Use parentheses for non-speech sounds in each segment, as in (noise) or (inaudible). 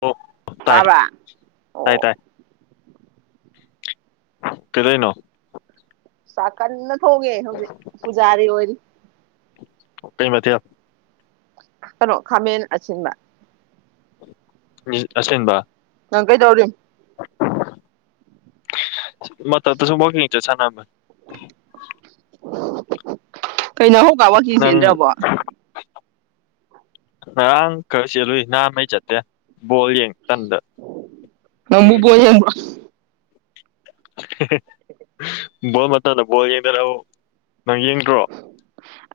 ꯑꯣ ꯇꯥꯏ ꯆꯕ ꯑꯣ ꯀꯗꯏꯅꯣ ꯀꯟꯅ ꯊꯣꯡꯉꯦ ꯍꯧꯖꯤꯛ ꯄꯨꯖꯥꯔꯤ ꯑꯣꯏꯔꯤ ꯀꯩꯃꯊꯌꯥ ꯀꯩꯅꯣ ꯈꯥꯃꯦꯟ ꯑꯁꯤꯤꯟꯕ ꯑꯦꯟꯕ ꯅꯪ ꯀꯩ ꯇꯧꯔꯤꯅꯣ ꯃ ꯇꯁꯨ ꯃꯣꯛꯂꯤ ꯆꯁꯅꯥꯃ ꯑꯣ (unintelligible) ꯀꯩꯅꯣ ꯍꯧ ꯅꯪ ꯀꯥꯕꯀꯤꯁꯗ꯭ꯔꯕꯣ ꯉꯔꯥꯡ ꯈꯔ ꯆꯦꯜꯂꯨꯏ ꯅꯍꯥꯃꯩ ꯆꯠꯇꯦ ꯕꯣꯜ ꯌꯦꯡ ꯇꯟꯗ ꯅꯪꯕꯨ ꯕꯣꯜ ꯌꯦꯡꯕ꯭ꯔꯣ ꯕꯣꯜ ꯃꯇꯝꯗ ꯕꯥꯜ ꯌꯦꯡꯗꯅꯕꯨ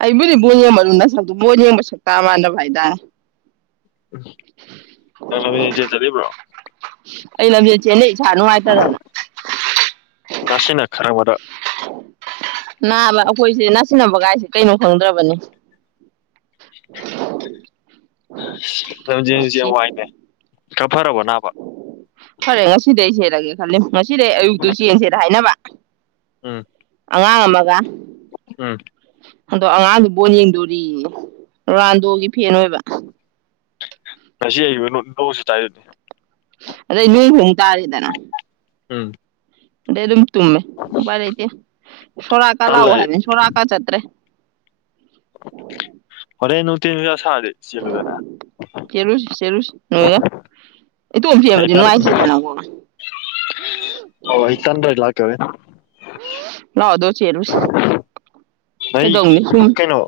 ꯑꯩꯕꯨꯗꯤꯕꯨ ꯌꯦꯡꯕ ꯂꯨꯗ ꯁꯛꯇꯕꯣꯔ ꯌꯦꯡꯕ ꯁꯛꯇ ꯃꯥꯅꯚꯥꯏꯗ ꯅꯪ ꯏꯆꯦ ꯆꯠꯕ꯭ꯔꯣ ꯑꯩ ꯂꯝꯖꯦꯜ ꯆꯦꯜꯂꯩ ꯏꯁꯥ ꯅꯨꯡꯉꯥꯏꯇꯗꯅ ꯃꯁꯤꯅ ꯈꯔꯕꯗ ꯅꯥꯕ ꯑꯩꯈꯣꯏꯁꯦ ꯅꯥꯁꯤꯟꯅꯕꯒꯥꯏꯁꯦ ꯀꯩꯅꯣ ꯈꯪꯗ꯭ꯔꯕꯅꯤ (inaudible) ꯂꯝꯖꯁ ꯁꯤ ꯌꯥꯝ ꯋꯥꯏꯅꯦ ꯀꯞꯐꯔꯕ ꯅꯥꯕ ꯐꯔꯦ ꯉꯁꯤꯗꯩ ꯁꯦꯠꯂꯒꯦ ꯈꯜꯂꯤ ꯉꯁꯤꯗꯩ ꯑꯌꯨꯛꯇꯨ ꯆꯦꯡꯁꯦꯅ ꯍꯥꯏꯅꯕ ꯎꯝ ꯑꯉꯥꯡ ꯑꯃꯒ ꯎꯝ ꯑꯗꯣ ꯑꯉꯥꯡꯗꯨ ꯕꯣꯟ ꯌꯦꯡꯗꯣꯔꯤꯌꯦ ꯔꯥꯟꯗꯣꯒꯤ ꯐꯦꯟ ꯑꯣꯏꯕ ꯉꯁꯤ ꯍꯕ ꯅꯣꯡꯁꯨ ꯇꯥꯏꯔꯗꯤ ꯑꯗꯩ ꯅꯣꯏ ꯍꯣꯡ ꯇꯥꯔꯤꯗꯅ ꯎꯝ ꯑꯗꯩ ꯑꯗꯨꯝ ꯇꯨꯝꯃꯦ ꯕꯥꯔ ꯂꯩꯇ ꯁꯣꯔꯥꯀꯥ ꯇꯜꯂꯦ ꯂꯥꯛꯑꯣ ꯑꯩ ꯍꯥꯏꯕ ꯁꯣꯔꯥꯀꯥ ꯆꯠꯇ꯭ꯔꯦ ꯑꯣꯔꯦ ꯅꯅꯨꯡ ꯇꯤꯟꯒꯁꯗꯤ ꯆꯦꯜꯂꯨꯗꯅ ꯑꯣ ꯌꯥ ꯏ ꯇꯣ ꯐ ꯑꯩ ꯇꯟ ꯅꯨꯡꯉꯥꯏꯁꯤꯗꯅ ꯀ ꯑꯣ ꯑꯩ ꯇꯟꯗ꯭ꯔꯗꯤ ꯀꯩꯗꯧꯅꯤ ꯁꯨꯝ ꯀꯩꯅꯩꯅꯣ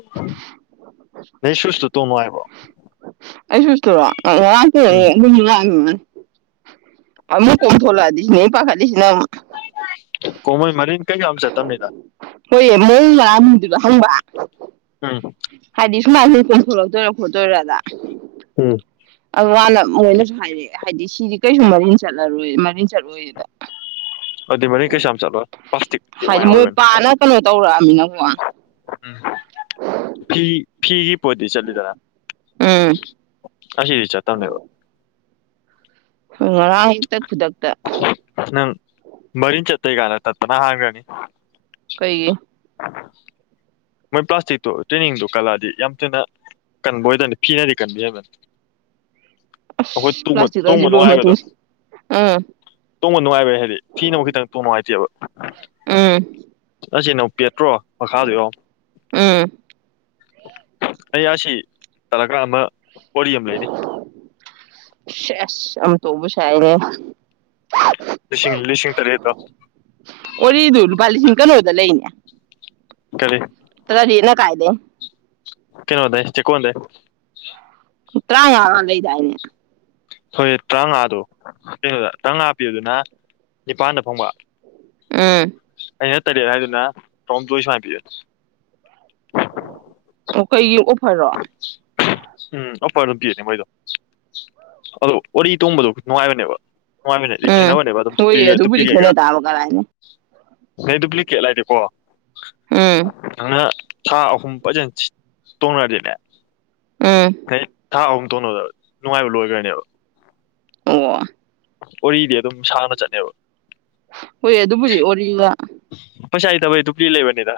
ꯅ ꯁꯨꯁꯇꯨ ꯇꯣꯅꯣ ꯍꯥꯏꯕꯣ ꯑꯩ ꯁꯨꯇꯣꯔꯣ ꯉꯥꯛꯇ ꯑꯗꯨꯝꯁꯨ ꯂꯥꯛꯃꯤꯅꯦ ꯑꯃ ꯀꯣꯊꯣꯂꯗꯤꯁꯤ ꯄꯥꯈꯥꯁꯤꯅ ꯀꯣꯃꯣꯏ ꯃꯔꯤꯟ ꯀꯩ ꯑꯝꯁ ꯇꯝꯅꯤꯗ ꯍꯣꯏꯌꯦ ꯃꯣꯜꯅ ꯑꯔꯥꯟꯕꯗꯨꯅꯣ ꯍꯪꯕ ꯎꯝ ꯍꯥꯏꯗꯤ ꯁꯨꯃꯥꯏꯅ ꯂꯤꯇꯣꯟꯊꯣꯔꯛꯇꯣꯏꯔ ꯈꯣꯠꯇꯣꯏꯔꯗ ꯎꯝ ꯑꯗꯨ ꯍꯅ ꯃꯣꯏꯅꯁꯨ ꯍꯥꯏꯔꯛꯑꯦ ꯍꯥꯏꯗꯤ ꯁꯤꯗꯤ ꯀꯔꯤꯁꯨ ꯃꯔꯤꯟ ꯆꯠꯂꯔꯨ ꯃꯔꯤ ꯆꯠꯂꯨꯏꯁꯤꯗ ꯑꯗꯨꯩ ꯃꯔꯤꯡ ꯀꯩꯁꯥ ꯆꯠꯂꯣ ꯄ꯭ꯂꯥꯁꯇꯤꯛ ꯀ ꯃꯌꯥꯝ ꯃꯣꯏ ꯑꯣꯏꯕꯅꯤ ꯄꯥꯅ ꯀꯩꯅꯣ ꯇꯧꯔꯛꯑꯃꯤꯅꯀꯣ ꯎꯝ ꯐꯤ ꯐꯤꯒꯤ ꯄꯣꯗꯤ ꯆꯠꯗꯔ ꯎꯝ ꯑꯁꯤꯆꯥꯥ ꯊ ꯉꯔꯥꯡ ꯍꯦꯛꯇ ꯈꯨꯗꯛꯇ ꯃꯔꯤ ꯆꯠꯇ ꯑꯩ ꯀꯅ ꯇꯠꯇꯅꯥ ꯍꯥꯡꯒꯅꯤ ꯀꯩꯒꯤ ꯑ ꯃꯣꯏ ꯄ꯭ꯂꯥꯁꯇꯤꯛꯇꯣ ꯇ꯭ꯔꯦꯅꯤꯡꯗꯣ ꯀꯜꯂꯛꯑꯗꯤ ꯌꯥꯝ ꯊꯨꯅ ꯀꯟꯕ ꯑꯣꯏꯗꯕꯅꯤ ꯐꯤꯅꯗꯤ ꯀꯟꯕꯤ ꯍꯥꯏꯕꯅꯤ ꯑ ꯄ꯭ꯂꯥꯁꯇꯛ ꯂꯁꯤ ꯇꯣꯡꯕ ꯂ ꯅꯨꯡꯉꯥꯏꯕꯗꯣ ꯇꯨꯡ ꯑ ꯇꯣꯡꯕ ꯅꯨꯡꯉꯥꯏꯕꯩ ꯍꯥꯏꯗꯤ ꯐꯤꯅ ꯑꯃ ꯈꯤꯇꯪ ꯇꯣꯡ ꯅꯨꯡꯉꯥꯏꯇꯦꯕ ꯎꯝ ꯑꯁꯤꯁ ꯄꯦꯇ꯭ꯔꯣ ꯃꯈꯥꯗ ꯌꯧ ꯎꯝ ꯑꯩ ꯌꯥꯁꯤ ꯆꯂꯒ꯭ꯔꯥ ꯑꯃ ꯋꯥꯔꯤ ꯑꯃ ꯂꯩꯅꯤ ꯑꯁ ꯑ ꯇꯧꯕꯁꯦ ꯍꯥꯏꯅꯦ ꯂꯤꯁꯤꯡ ꯂꯤꯁꯤꯡ ꯇꯔꯦꯠꯇꯣ ꯋꯥꯔꯤꯔꯤꯗꯨ ꯂꯨꯄꯥ ꯂꯤꯁꯤꯡ ꯀꯩꯅꯣꯗ ꯂꯩꯅꯦ ꯀꯔꯤ ꯇꯗꯖꯦꯅ ꯀꯥꯏꯗꯦ ꯀꯩꯅꯣꯗꯦ ꯆꯀꯣꯗꯦ ꯇꯥ ꯋꯥ ꯂ ꯂꯩꯗꯥꯅꯦ ꯍꯣꯏ ꯇꯔꯥꯃꯉꯥꯗꯣ ꯀꯩꯅꯣꯗ ꯇꯔꯥꯃꯉꯥ ꯄꯤꯕꯗꯨꯅ ꯅꯤꯄꯥꯜꯗ ꯐꯪꯕ ꯑꯝ ꯑꯩꯅ ꯇꯔꯦꯠ ꯍꯥꯏꯗꯨꯗꯅ ꯇꯣꯝ ꯇꯣꯏ ꯁꯨꯃꯥꯏ ꯄꯌꯨ ꯑꯣ ꯀꯩ ꯌꯦꯎꯐꯔꯣ ꯎꯝ ꯑꯣꯄ ꯑꯗꯨ ꯄꯤꯅꯦ ꯃꯣꯏꯗꯣ ꯑꯗꯣ ꯋꯥꯔꯤ ꯇꯣꯡꯕꯗꯣ ꯅꯨꯡꯉꯥꯏꯕꯅꯦꯕ ꯅꯨꯡꯉꯥꯏꯃꯤꯅꯦ ꯍꯥꯏꯗꯤ ꯎꯝ ꯈꯦꯠꯅꯕꯅꯦꯕ ꯑꯗꯨꯝ ꯍꯣꯏ ꯑꯗꯨꯕꯨꯗꯤ ꯗꯨꯄ꯭ꯂꯤꯀꯦꯠꯀ ꯈꯦꯠꯅ ꯇꯥꯕ ꯀꯔꯥꯏꯅ ꯅ ꯗꯨꯄ꯭ꯂꯤꯀꯦꯠ ꯂꯩꯗꯤꯦꯀꯣ ꯎꯝ ꯅꯪꯅ ꯊꯥ ꯑꯍꯨꯝ ꯐꯖꯅ ꯇꯣꯡꯅꯔꯗꯤꯅꯦ ꯎꯝ ꯍ ꯊꯥ ꯑꯍꯨꯝ ꯇꯣꯟꯅꯣꯗꯕ ꯅꯨꯡꯉꯥꯏꯕ ꯂꯣꯏꯈ꯭ꯔꯅꯦꯕ ꯑꯣ ꯋꯥꯔꯤꯗꯤ ꯑꯗꯨꯝ ꯁꯥꯡꯅ ꯆꯠꯅꯦꯕ ꯍꯣꯏ ꯑꯗꯨꯕꯨꯗꯤ ꯑꯣ ꯄꯩꯁꯥꯏ ꯏꯗꯕꯩꯗꯨ ꯄ꯭ꯔꯤ ꯂꯩꯕꯅꯤꯗ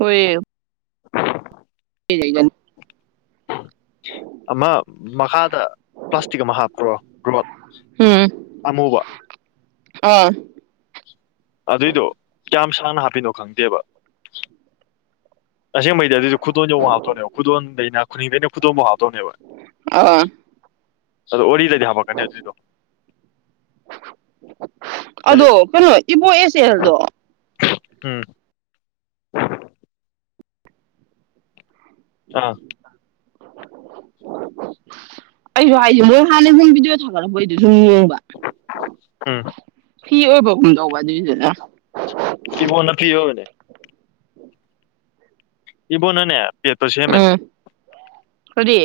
ꯑꯣꯏꯣꯏ ꯅꯤ ꯑꯃ ꯃꯈꯥꯗ ꯄ꯭ꯂꯥꯁꯇꯤꯛ ꯑꯃ ꯍꯥꯞꯄ꯭ꯔꯣ ꯔꯣꯠ ꯎꯝ ꯑꯃꯨꯕ ꯑꯥ ꯑꯗꯨꯏꯗꯣ ꯀꯌꯥꯝ ꯁꯥꯡꯅ ꯍꯥꯞꯄꯤꯅꯣ ꯈꯪꯗꯦꯕ ꯑꯁꯦ ꯃꯩ ꯑꯗꯨꯁꯨꯦ ꯈꯨꯗꯣꯟ ꯆꯧꯕ ꯍꯥꯞꯇꯣꯛꯅꯦꯕ ꯈꯨꯗꯣꯟꯗꯩꯅ ꯈꯨꯅꯤꯡꯗꯩꯅ ꯈꯨꯗꯣꯟꯝꯕꯨꯥꯎ ꯍꯥꯞꯇꯣꯛꯅꯦꯕ ꯑꯥ ꯑꯣ ꯋꯥꯔꯤꯗꯗꯤ ꯍꯥꯄꯛꯀꯅꯤ ꯑꯗꯨꯏꯗꯣ ꯂꯩ- ꯑꯗꯣ ꯀꯩꯅꯣ ꯏꯕꯣ ꯑꯦꯁ ꯑꯦꯜꯗꯣ ꯎꯝ ꯑꯥ ꯑꯩꯁꯨ ꯍꯥꯏꯁꯦ ꯃꯣꯏ ꯍꯥꯟꯅ ꯁꯨꯝ ꯕꯤꯗꯤꯑꯣ ꯊꯥꯒꯠꯂꯝꯕꯣꯏ ꯑꯗꯨꯗꯤ ꯁꯨꯝ ꯌꯦꯡꯕ ꯎꯝ ꯐꯤ ꯑꯣꯏꯕꯒꯨꯝ ꯇꯧꯕ ꯑꯗꯨꯏꯗꯨꯅ ꯁꯤꯤꯕꯣ ꯅ ꯌꯅꯦ ꯏꯕꯨꯣ ꯅꯅꯦ ꯎꯝ ꯐꯗꯤ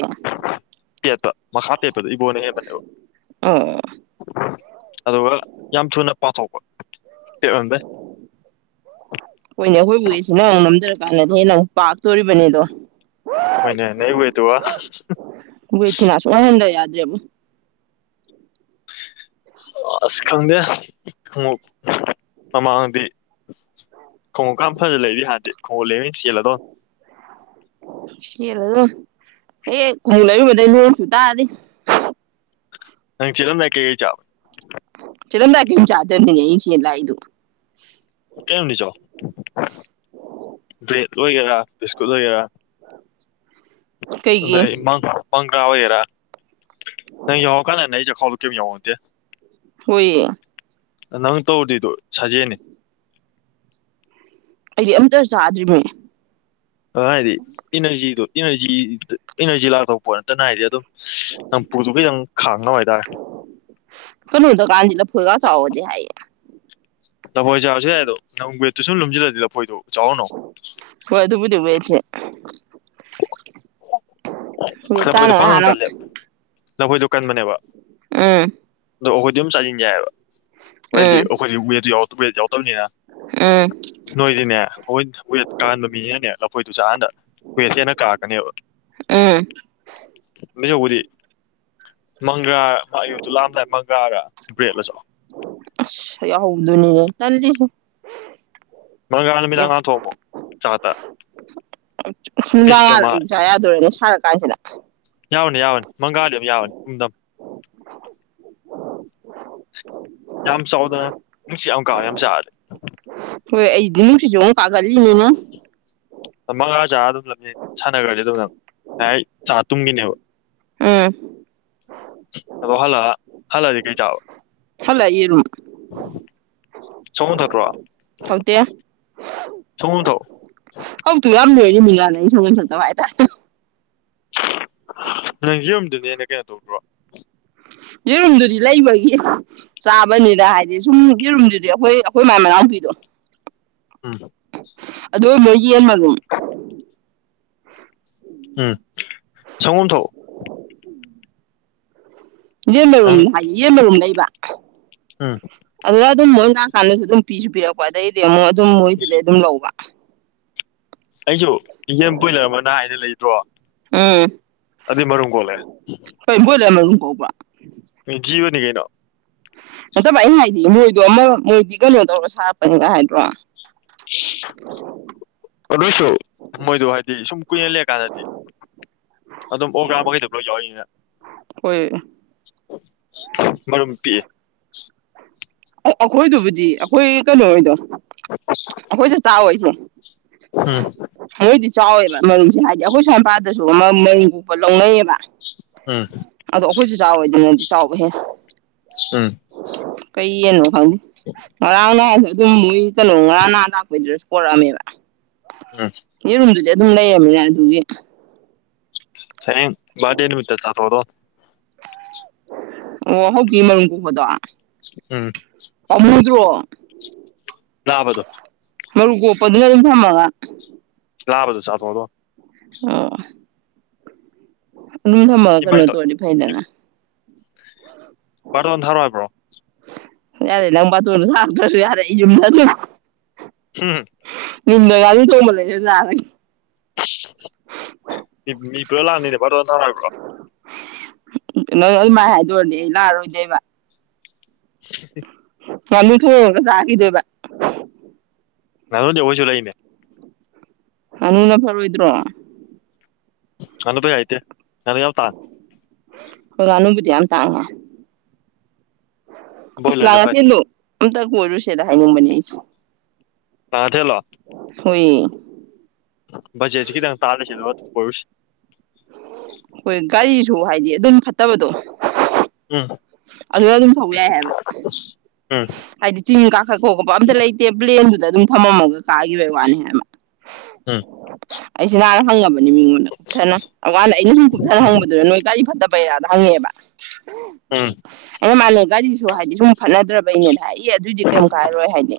ꯇꯦꯠꯄ ꯃꯈꯥ ꯇꯦꯠꯄꯗ ꯏꯕꯣꯅ ꯍꯦꯟꯕꯅꯦꯕ ꯑꯣ ꯑꯗꯨꯒ ꯌꯥꯝ ꯊꯨꯅ ꯄꯥꯊꯣꯛꯄ ꯄꯦꯠꯃꯟꯕꯩ ꯍꯣꯏꯅꯦ ꯑꯩꯈꯣꯏꯕꯨꯁꯤ ꯅꯪꯨꯛ ꯅꯝꯊꯔ ꯥꯟꯅꯦ ꯅꯪ ꯄꯥꯛ ꯇꯣꯔꯤꯕꯅꯤꯗꯣ ꯃꯣꯏꯅꯦ ꯅ ꯑꯣꯏꯣꯏ ꯇ ꯋꯥ ꯃ ꯑꯁ ꯈꯪꯗꯦ ꯈꯣꯡꯎꯞ ꯃꯃꯥꯡꯗꯤ ꯈꯣꯡꯎꯞꯀ ꯐꯖꯅ ꯂꯩꯗꯤ ꯌꯥꯗꯤ ꯈꯣꯡꯎꯞ ꯂꯩꯃꯤ ꯌꯦꯣ ꯍ ꯈꯨꯝꯃꯨ ꯂꯩꯔꯨꯕꯗꯒꯤꯩꯅꯦ ꯇꯥꯔꯗꯤ ꯅꯪ ꯆꯂꯝꯗ ꯀꯦ ꯀ ꯆ ꯆꯠꯣ ꯂ ꯆꯥꯖꯔ ꯉꯁꯤꯂ ꯀꯅꯤ ꯆꯥꯎ ꯕ꯭ꯔꯦꯗ ꯑꯣꯏꯒꯦꯔꯥ ꯕꯤꯁꯀꯨꯠ ꯑꯣꯏꯒꯦꯔꯥ ꯀꯩꯒꯤ ꯑꯗꯩꯥꯡꯥꯡ ꯥ ꯑꯣꯏꯒꯦꯔꯥ ꯅꯪ ꯌꯧꯉ ꯀꯥꯟꯗꯅꯦ ꯑꯩ ꯆꯈꯥꯎꯗꯣ ꯀꯩꯝ ꯌꯥꯧꯗꯦ ꯍꯣꯏꯌꯦ ꯅꯪ ꯇꯧꯗꯣꯏꯗꯣ ꯁꯥꯖꯦꯅꯤ ꯑꯩꯗꯤ ꯑꯝꯇ ꯆꯥꯗ꯭ꯔꯤꯅꯦ ꯑ ꯍꯥꯏꯗꯤ ꯏꯅꯔꯖꯤꯗꯣ ꯏꯅꯔꯖꯤꯗ ꯏꯅꯔꯖꯤ ꯂꯥꯛꯊꯣꯛꯄꯣ ꯅꯠꯇꯅ ꯍꯥꯏꯗꯤ ꯑꯗꯨꯝ ꯅꯝꯐꯨꯗꯨꯒꯩ ꯌꯥꯝ ꯈꯥꯡꯅꯕ ꯍꯥꯏꯇꯥꯔꯦ ꯐꯗꯣ ꯀꯥꯡꯥꯖꯤꯂ ꯂꯐꯣꯏ ꯆꯥꯕꯁꯨ ꯌꯥꯏ ꯑꯗꯣ ꯅꯪ ꯕꯦꯠꯇꯨ ꯁꯨꯝ ꯂꯨꯝꯝꯁꯤꯜꯂꯗꯤ ꯂꯐꯣꯏ ꯊꯣꯛꯣꯛꯎ ꯍꯣꯏ ꯊꯕꯨꯗꯤꯕꯦꯁ ꯅꯐꯣꯏꯗꯣ ꯄꯥꯉꯪ ꯀꯜꯂꯦꯕ ꯅꯐꯣꯏꯗꯣ ꯀꯟꯕꯅꯦꯕ ꯑꯝ ꯑꯗꯣ ꯑꯩꯈꯣꯏꯗꯤ ꯑꯗꯨꯝ ꯆꯥꯅꯤꯡ ꯌꯥꯏꯑꯕ ꯍꯗꯤ ꯎꯝ ꯑꯩꯈꯣꯏ ꯋꯦꯗ ꯌꯥꯎ ꯋꯦ ꯌꯥꯎ ꯅꯦꯔ ꯎꯝ ꯅꯣꯏꯁꯤꯅꯦ ꯑꯩꯣꯏ ꯋꯦꯠ ꯀꯥꯟꯕ ꯃꯤꯅꯦꯅꯅꯦ ꯂꯐꯣꯏꯗꯨ ꯆꯥ ꯍꯥꯟꯗ ꯋꯦꯠ ꯍꯦꯟꯅ ꯀꯥꯔꯛꯀꯅꯦꯕ ꯎꯝ ꯅꯤꯡꯁꯨ ꯎꯗꯤ ꯃꯪꯒ꯭ꯔꯥ ꯑꯌꯨꯗꯨꯨ ꯂꯥꯑꯝꯗꯥꯏ ꯃꯪꯒ꯭ꯔꯥꯔ ꯕ꯭ꯔꯦꯗꯂꯁꯨ ꯌꯥꯎꯍꯧꯗꯨꯅꯤꯌꯦ ꯆꯜꯂꯤꯁꯨ ꯃꯪꯒꯥꯟ ꯃꯤꯗꯥꯉꯅꯥ ꯊꯣꯃꯣ ꯆꯥꯇ ꯌꯨꯝꯖꯥ ꯌꯥꯗ ꯌꯨꯝꯁꯥ ꯌꯥꯗꯣꯏꯔꯦꯅꯦ ꯁꯥꯔ ꯀꯥꯟꯁꯤꯗ ꯌꯥꯎꯅꯤ ꯌꯥꯎꯋꯅꯤ ꯃꯪꯒꯥꯂꯤꯌꯝ ꯌꯥꯎꯅꯤ ꯏꯨꯡꯗꯝ ꯌꯥꯝ ꯆꯥꯎꯗꯅ ꯅꯨꯡꯁꯤ ꯌꯥꯝ ꯀꯥꯎꯦ ꯌꯥꯝ ꯆꯥꯗꯤꯦ ꯍꯣꯏ ꯑꯩꯗꯤ ꯅꯨꯡꯁꯤꯁꯨ ꯑꯃꯨꯛ ꯀꯥꯒꯠꯂꯤꯅꯤꯅ ꯃꯉꯥ ꯆꯥꯔ ꯑꯗꯨꯝ ꯂꯝꯖ ꯁꯥꯟꯅꯈ꯭ꯔꯗꯤ ꯑꯗꯨꯝ ꯉꯥꯏ ꯆꯥ ꯇꯨꯝꯒꯤꯅꯦꯕ ꯎꯝ ꯑꯗꯣ ꯍꯜꯂꯛ ꯍꯜꯂꯛꯑꯗꯤ ꯀꯩ ꯆꯥꯕ ꯍꯂ ꯏꯔꯨꯝ ꯁꯃꯨ ꯊꯠꯇ꯭ꯔꯣ ꯍꯧꯥꯎꯇ ꯇ ꯍꯧꯛꯇꯨ ꯌꯥꯝ ꯂꯔꯤ ꯃꯤꯒꯥꯅ ꯑ ꯁꯨꯝ ꯁꯪꯗꯕ ꯍꯥꯏꯇꯥꯔꯦ ꯅꯪ ꯌꯔꯨꯝꯗꯨꯅꯦꯅ ꯀꯩꯅꯣ ꯇꯧꯗ꯭ꯔꯣ ꯌꯦꯔꯨꯝꯗꯨꯗꯤ ꯂꯩꯕꯒꯤ ꯆꯥꯕꯅꯤꯅ ꯍꯥꯏꯗꯤ ꯁꯨꯝ ꯌꯦꯔꯨꯝꯗꯨꯗꯤ ꯑꯩꯈꯣꯏ ꯑꯩꯈꯣꯏ ꯃꯃꯥꯏ ꯃꯅꯥꯎꯄꯤꯗꯣ (inaudible) ꯎꯝ ꯑꯗ ꯂꯣꯏꯒꯤꯟ ꯃꯉꯣ ꯎꯝ ꯁꯒ ꯊ ꯌꯦꯟꯕꯔꯨꯝ ꯍꯥꯏꯗꯤ ꯌꯦꯟꯕꯔꯨꯝ ꯂꯩꯕ ꯑꯝ ꯑꯗꯨꯗ ꯑꯗꯨꯝ ꯃꯣꯏ ꯂꯥꯛꯀꯥꯟꯗꯁꯨ ꯑꯗꯨꯝ ꯄꯤꯁꯨ ꯄꯤꯔꯛꯄ ꯑꯗꯩꯗꯤ ꯑꯃꯨꯛ ꯑꯗꯨꯝ ꯃꯣꯏꯗꯨꯗꯤ ꯑꯗꯨꯝ ꯂꯧꯕ ꯑꯩꯁꯨ ꯏꯖꯦꯝ ꯕꯣꯏꯂꯔ ꯑꯃꯅ ꯍꯥꯏꯅ ꯂꯩꯇ꯭ꯔꯣ ꯎꯝ ꯑꯗꯨ ꯃꯔꯨꯝ ꯀꯣꯂꯦ ꯍꯕ꯭ꯔ ꯖꯤꯕꯅꯤ ꯀꯩꯅꯣ ꯅꯠꯇꯕ ꯑꯩ ꯍꯥꯏꯗꯤ ꯃꯣꯏꯗꯣ ꯑꯃ ꯃꯣꯏꯗꯤ ꯀꯩꯅꯣ ꯇꯧꯔꯒ ꯁꯥꯔꯛꯄꯅꯤꯒ ꯍꯥꯏꯗ꯭ꯔꯣ ꯑ ꯂꯣꯏꯁꯨ ꯃꯣꯏꯗꯣ ꯍꯥꯏꯗꯤ ꯁꯨꯝ ꯀꯨꯏꯅ ꯂꯩ ꯀꯥꯟꯗꯗꯤ ꯑꯗꯨꯝ ꯑꯣꯒ꯭ꯔꯥ ꯃꯈꯩꯗ ꯂꯣꯏ ꯌꯥꯎꯔꯤꯅꯤꯅ ꯍꯣꯏ ꯃꯔꯨꯝ ꯄꯤꯑ ꯑꯩꯈꯣꯏꯗꯨꯕꯨꯗꯤ ꯑꯩꯈꯣꯏ ꯀꯩꯅꯣ ꯑꯣꯏꯗꯣ ꯑꯩꯈꯣꯏꯁꯨꯦ ꯆꯥꯎꯥꯋꯣꯏꯁꯨ ꯎꯝ ꯆꯥꯎꯋꯦꯕ ꯃꯔꯨꯁꯦ ꯍꯥꯏꯗꯤ ꯑꯩꯈꯣꯏ ꯁ꯭ꯋꯥꯏ ꯃꯄꯥꯗꯁꯨ ꯑꯃ ꯃꯔꯤꯟ ꯀꯣꯛꯄ ꯂꯧꯅꯩꯌꯦꯕ ꯎꯝ ꯑꯗꯣ ꯑꯩꯈꯣꯏꯁꯨ ꯆꯥꯎꯋꯦꯗꯤ ꯅꯉꯗꯤ ꯆꯥꯎꯕ ꯍꯦ ꯎꯝ ꯀꯌꯦꯅ ꯈꯥꯎ ꯃꯔꯔꯥꯎꯅ ꯑꯗꯨꯝ ꯃꯣꯏ ꯀꯩꯅꯣꯝ ꯉꯔ ꯅꯅꯥ ꯂꯥꯛꯄꯩꯗꯨꯔꯁꯨ ꯄꯣꯔꯛꯑꯝꯃꯦꯕ ꯎꯝ ꯑꯗꯨꯝ ꯂꯩꯔꯕꯅꯦ ꯑꯗꯨꯒꯤ ꯁꯦꯡ ꯕꯥꯦ ꯅꯨꯃꯤꯠꯇ ꯆꯊꯗꯣ ꯑꯣ ꯍꯧꯛ ꯃꯔꯨꯝ ꯎꯝ ꯀꯣꯛꯕꯗꯣꯃꯨꯗ꯭ꯔꯣ ꯂꯕꯗꯣ ꯃꯔ ꯀꯣꯄꯗ ꯂꯩ ꯊꯃꯒ ꯂꯕꯗꯨ ꯁꯥꯊꯗ ꯑ ꯀ ꯊꯃ ꯀꯣ ꯏꯟꯚꯥꯏꯠ ꯇꯧ ꯇꯗꯤ ꯐꯥꯏꯗꯅ ꯋꯥꯕꯥꯗꯣꯟ ꯊꯔꯋꯥ ꯍꯥꯏꯕ꯭ꯔꯣ ꯌꯥꯔꯦ ꯅꯪꯝꯕ ꯇ ꯁꯥꯔꯗꯧꯁꯨ ꯌꯥꯔꯦ ꯏꯖ ꯊ ꯍꯝ ꯌꯨꯝꯗꯒꯥꯗꯤ ꯇꯣꯡꯕ ꯂꯩꯔ ꯆꯥꯔꯅꯤ ꯃꯤ ꯄꯨꯔ ꯂꯥꯛꯅꯤꯅꯦꯕꯇ ꯅꯥꯔꯕ꯭ꯔꯣ ꯅꯪ ꯑꯗꯨꯃꯥꯏꯅ ꯍꯥꯏꯗꯔꯗꯤ ꯑꯩ ꯂꯥꯛꯑꯔꯣꯏꯗꯣꯏꯕ ꯁꯤ ꯋꯥꯃꯤ ꯊ ꯉ ꯆꯥꯈꯤꯗꯣꯏꯕ ꯅꯅꯗꯤ ꯍꯧꯁꯨ ꯂꯩꯏꯅꯦ ꯑꯅꯨꯟꯅ ꯄꯔ ꯑꯣꯏꯣꯏꯗ꯭ꯔꯣ ꯑꯅꯗ ꯍꯥꯏꯥꯏꯇꯦ ꯅ ꯌꯥꯎ ꯇꯥ ꯝ ꯇꯥꯉ ꯑꯁ ꯂꯥ ꯕꯣꯏꯂꯔꯅ ꯐꯩ ꯌꯥꯊꯦꯜꯗꯨꯣ ꯑꯝꯇ ꯀꯣꯏꯔꯨꯁꯦꯅ ꯍꯥꯏꯅꯤꯡꯕꯅꯦ ꯑꯩꯁꯦ ꯁꯥ ꯊꯦꯂꯣ ꯍꯣꯏ ꯕꯖꯦꯠꯁꯤꯦ ꯈꯤꯇꯪ ꯇꯥꯂꯁꯤꯗ ꯄꯔꯨꯁ ꯍꯣꯏ ꯒꯥꯔꯤꯁꯨ ꯍꯥꯏꯗꯤ ꯑꯗꯨꯝ ꯐꯠꯇꯕꯗꯣ ꯎꯝ ꯑꯗꯨ ꯑꯗꯨꯝ ꯊꯧꯕ ꯌꯥꯏ ꯍꯥꯏꯕ ꯎꯝ ꯍꯥꯏꯗꯤ ꯆꯤꯡ ꯀꯥꯈꯠ ꯈꯣꯠ ꯈꯠꯄ ꯑꯝꯇ ꯂꯩꯇꯦ ꯄ꯭ꯂꯦꯟꯗꯨꯗ ꯑꯗꯨꯝ ꯐꯝꯃꯝꯃꯒ ꯀꯥꯈꯤꯕꯒꯤ ꯋꯥꯅꯤ ꯍꯥꯏꯕ ꯎ ꯎ ꯑꯩꯁꯤꯅꯥꯥꯟ ꯍꯪꯉꯕꯅꯤ ꯃꯤꯉꯣꯟꯗ ꯀꯨꯞꯊꯅ ꯑꯗꯨꯀꯥꯟꯗ ꯑꯩꯅ ꯁꯨꯝ ꯀꯨꯞꯊꯅ ꯍꯪꯕꯗꯨꯗ ꯅꯣꯏ ꯒꯥꯔꯤ ꯐꯠꯇꯕꯩꯔꯥꯗ ꯍꯪꯉꯦꯕ ꯎꯝ ꯑꯩꯅ ꯃꯥꯥꯟꯂ ꯒꯥꯔꯤꯁꯨ ꯍꯥꯏꯗꯤ ꯁꯨꯝ ꯐꯅꯗ꯭ꯔꯕꯩꯅꯦꯅ ꯏ ꯑꯗꯨꯑꯣꯏꯗꯤ ꯀꯩꯝ ꯀꯥꯏꯔꯣꯏ ꯍꯥꯏꯅꯤ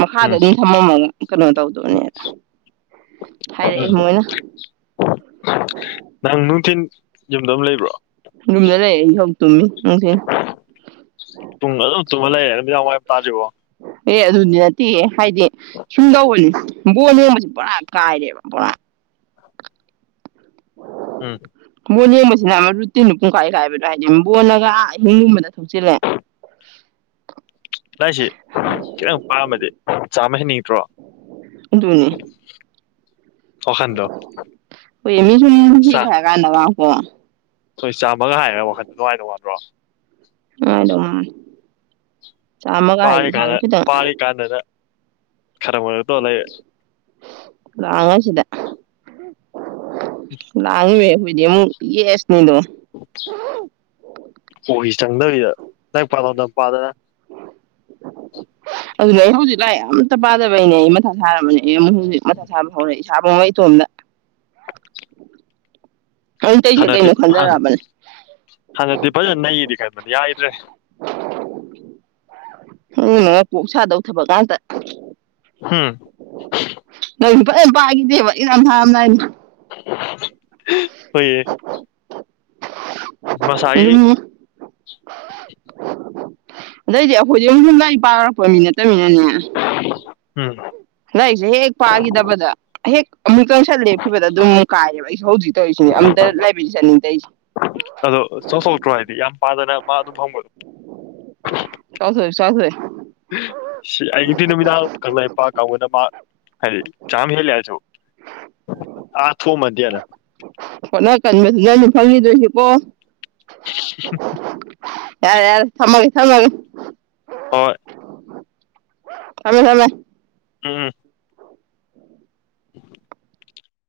ꯃꯈꯥꯗ ꯎꯝ ꯑꯗꯨꯝ ꯊꯝꯃꯝꯃ ꯀꯩꯅꯣ ꯇꯧꯗꯣꯏꯅꯦꯅ ꯍꯥꯏꯔꯛꯑꯦ ꯃꯣꯏꯅ ꯅꯪꯅ ꯌꯨꯝꯗ ꯑꯗꯨꯝ ꯂꯩꯕ꯭ꯔꯣ ꯗ ꯂꯩ ꯍ ꯇꯁꯤ ꯇꯨꯡ ꯇꯨ ꯍ ꯇꯥꯖꯕ ꯑꯦ ꯑꯗꯨꯗꯤ ꯅꯠꯇꯦ ꯍꯥꯏꯗꯤ ꯁꯨꯝ ꯂꯧꯕꯅꯤ ꯕꯣ ꯅꯣꯝꯕꯁꯦ ꯄꯨꯕꯣꯔꯥ ꯀꯥꯏꯔꯦꯕ ꯕꯣꯔꯥ ꯎꯝ ꯕꯣꯟ ꯌꯦꯡꯕꯁꯤꯅ ꯑꯃ ꯔꯨꯇꯤꯟ ꯄꯨꯡꯈꯥꯏ ꯀꯥꯏꯕꯗꯣ ꯍꯥꯏꯗꯤꯕꯣꯟꯂꯒ ꯑꯥ ꯑꯍꯤꯡꯒꯨꯝꯕꯗ ꯊꯣꯛꯆꯜꯂꯦ (unintelligible) ꯂꯥꯏꯁꯤ ꯈꯤꯇꯪ ꯄꯥꯝꯃꯗꯤ ꯆꯥꯝꯃ ꯍꯦꯟꯅꯤꯡꯗ꯭ꯔꯣ ꯑꯗꯨꯅꯤ (unintelligible) ꯋꯥꯈꯟꯗꯣ ꯃꯤ ꯆꯥ ꯂꯩꯒ ꯅꯉꯕꯨꯣ ꯍꯣꯏ ꯆꯥꯝꯃꯒ ꯍꯥꯏꯔꯒ ꯋꯥꯈꯜꯗꯣ ꯉꯥꯏꯧ ꯋꯥꯗ꯭ꯔꯣ ꯥꯏꯗꯧ ꯃꯥꯅꯤ ꯆꯥꯝꯃꯒ ꯍꯥꯏꯗꯤ ꯁꯥꯅ ꯄꯥꯔꯤꯀꯥꯟꯗ ꯈꯤꯇꯪ ꯄꯥꯔꯤꯀꯥꯟꯗꯅ ꯈꯔ ꯑꯣꯏꯔ ꯇꯣꯂ ꯂꯉꯃꯦ ꯍꯣꯏꯗꯃꯨ ꯌꯦꯁ ꯃꯤꯗꯣ ꯀꯣꯛꯁꯤ ꯆꯪꯗꯕꯤꯗ ꯅꯪ ꯄꯥꯂꯣꯝꯗꯝ ꯄꯥꯗꯅ (unintelligible) ꯑꯗꯨꯅ ꯑꯩ ꯍꯧꯖꯤꯛ ꯂꯥꯏ ꯑꯝꯇ ꯄꯥꯗꯕꯩꯅꯦ ꯑꯩ ꯃꯊꯥ ꯁꯥꯔꯝꯕꯅꯦ ꯑꯩ ꯑꯃꯨꯛ ꯍꯧꯖꯤꯛ ꯃꯊꯥ ꯁꯥꯕ ꯍꯧꯔꯛꯦ ꯏꯁꯥꯕ ꯑꯃ ꯏꯇꯣꯝꯗ ꯑ ꯇꯩꯁ ꯀꯩꯅ ꯈꯟꯗꯔꯄꯅꯤ ꯍꯗ ꯗꯗꯤꯄ ꯅꯩ ꯏꯗꯤ ꯀꯥꯏꯃꯅꯤ ꯌꯥꯏꯗ꯭ꯔꯦ ꯎꯝ ꯅ ꯄꯣꯛ ꯁꯥꯗꯧꯊꯕꯀꯇ ꯎꯝ ꯅꯪ ꯅꯨꯄꯥ ꯌꯥꯝ ꯄꯥꯏꯈꯤꯗꯦꯕ ꯌꯥꯝ ꯍ ꯍꯥꯝ ꯅꯥꯏꯅ ꯍꯣꯏꯌꯦ ꯃꯁꯥꯏ ꯑꯗꯨꯝ (inaudible) ꯑꯗꯩꯗꯤ ꯑꯩꯈꯣꯏꯗꯤ ꯌ ꯌꯨꯝ ꯂꯥꯏ ꯄꯥꯅꯔꯛꯄ ꯃꯤ ꯅꯠꯇꯅꯤꯅꯅꯦ ꯎꯝ ꯄꯥꯈꯤꯗꯕꯗ ꯍꯦꯛ ꯑꯃꯨꯛꯇꯪ ꯁꯠ ꯂꯦꯞꯈꯤꯕꯗ ꯑꯗꯨꯝ ꯀꯥꯏꯔꯦꯕ ꯑꯩꯁꯨ ꯍꯧꯖꯤꯛ ꯇꯧꯔꯤꯁꯤꯅꯦ ꯑꯝꯇ ꯂꯥꯏꯕꯁꯤ ꯆꯠꯅꯤꯡꯗꯔꯤꯁꯦ ꯑꯗꯣ ꯆꯧꯊꯣꯛꯇ꯭ꯔꯣ ꯍꯥꯏꯗꯤ ꯌꯥꯝ ꯄꯥꯗꯅ ꯃꯥ ꯑꯗꯨꯝ ꯍꯪꯕꯗꯣ ꯆꯣ ꯍꯋꯦ ꯀꯗ ꯃꯥ ꯍꯥꯏ ꯆꯥꯝ ꯍ ꯂꯦꯁꯨ ꯑꯥꯊꯣ ꯃꯙꯅ ꯍꯣꯠꯅ ꯀꯟꯕꯁꯤ ꯅ ꯑꯗꯨꯝ ꯐꯪꯈꯤꯗꯣꯏꯁꯤꯀꯣ ꯌꯥꯔꯦ ꯌꯥꯔꯦ ꯊꯃꯒꯦ ꯊꯃꯒꯦ ꯍꯣꯏ ꯊꯃꯦ ꯊꯃꯦ ꯎꯝ (inaudible)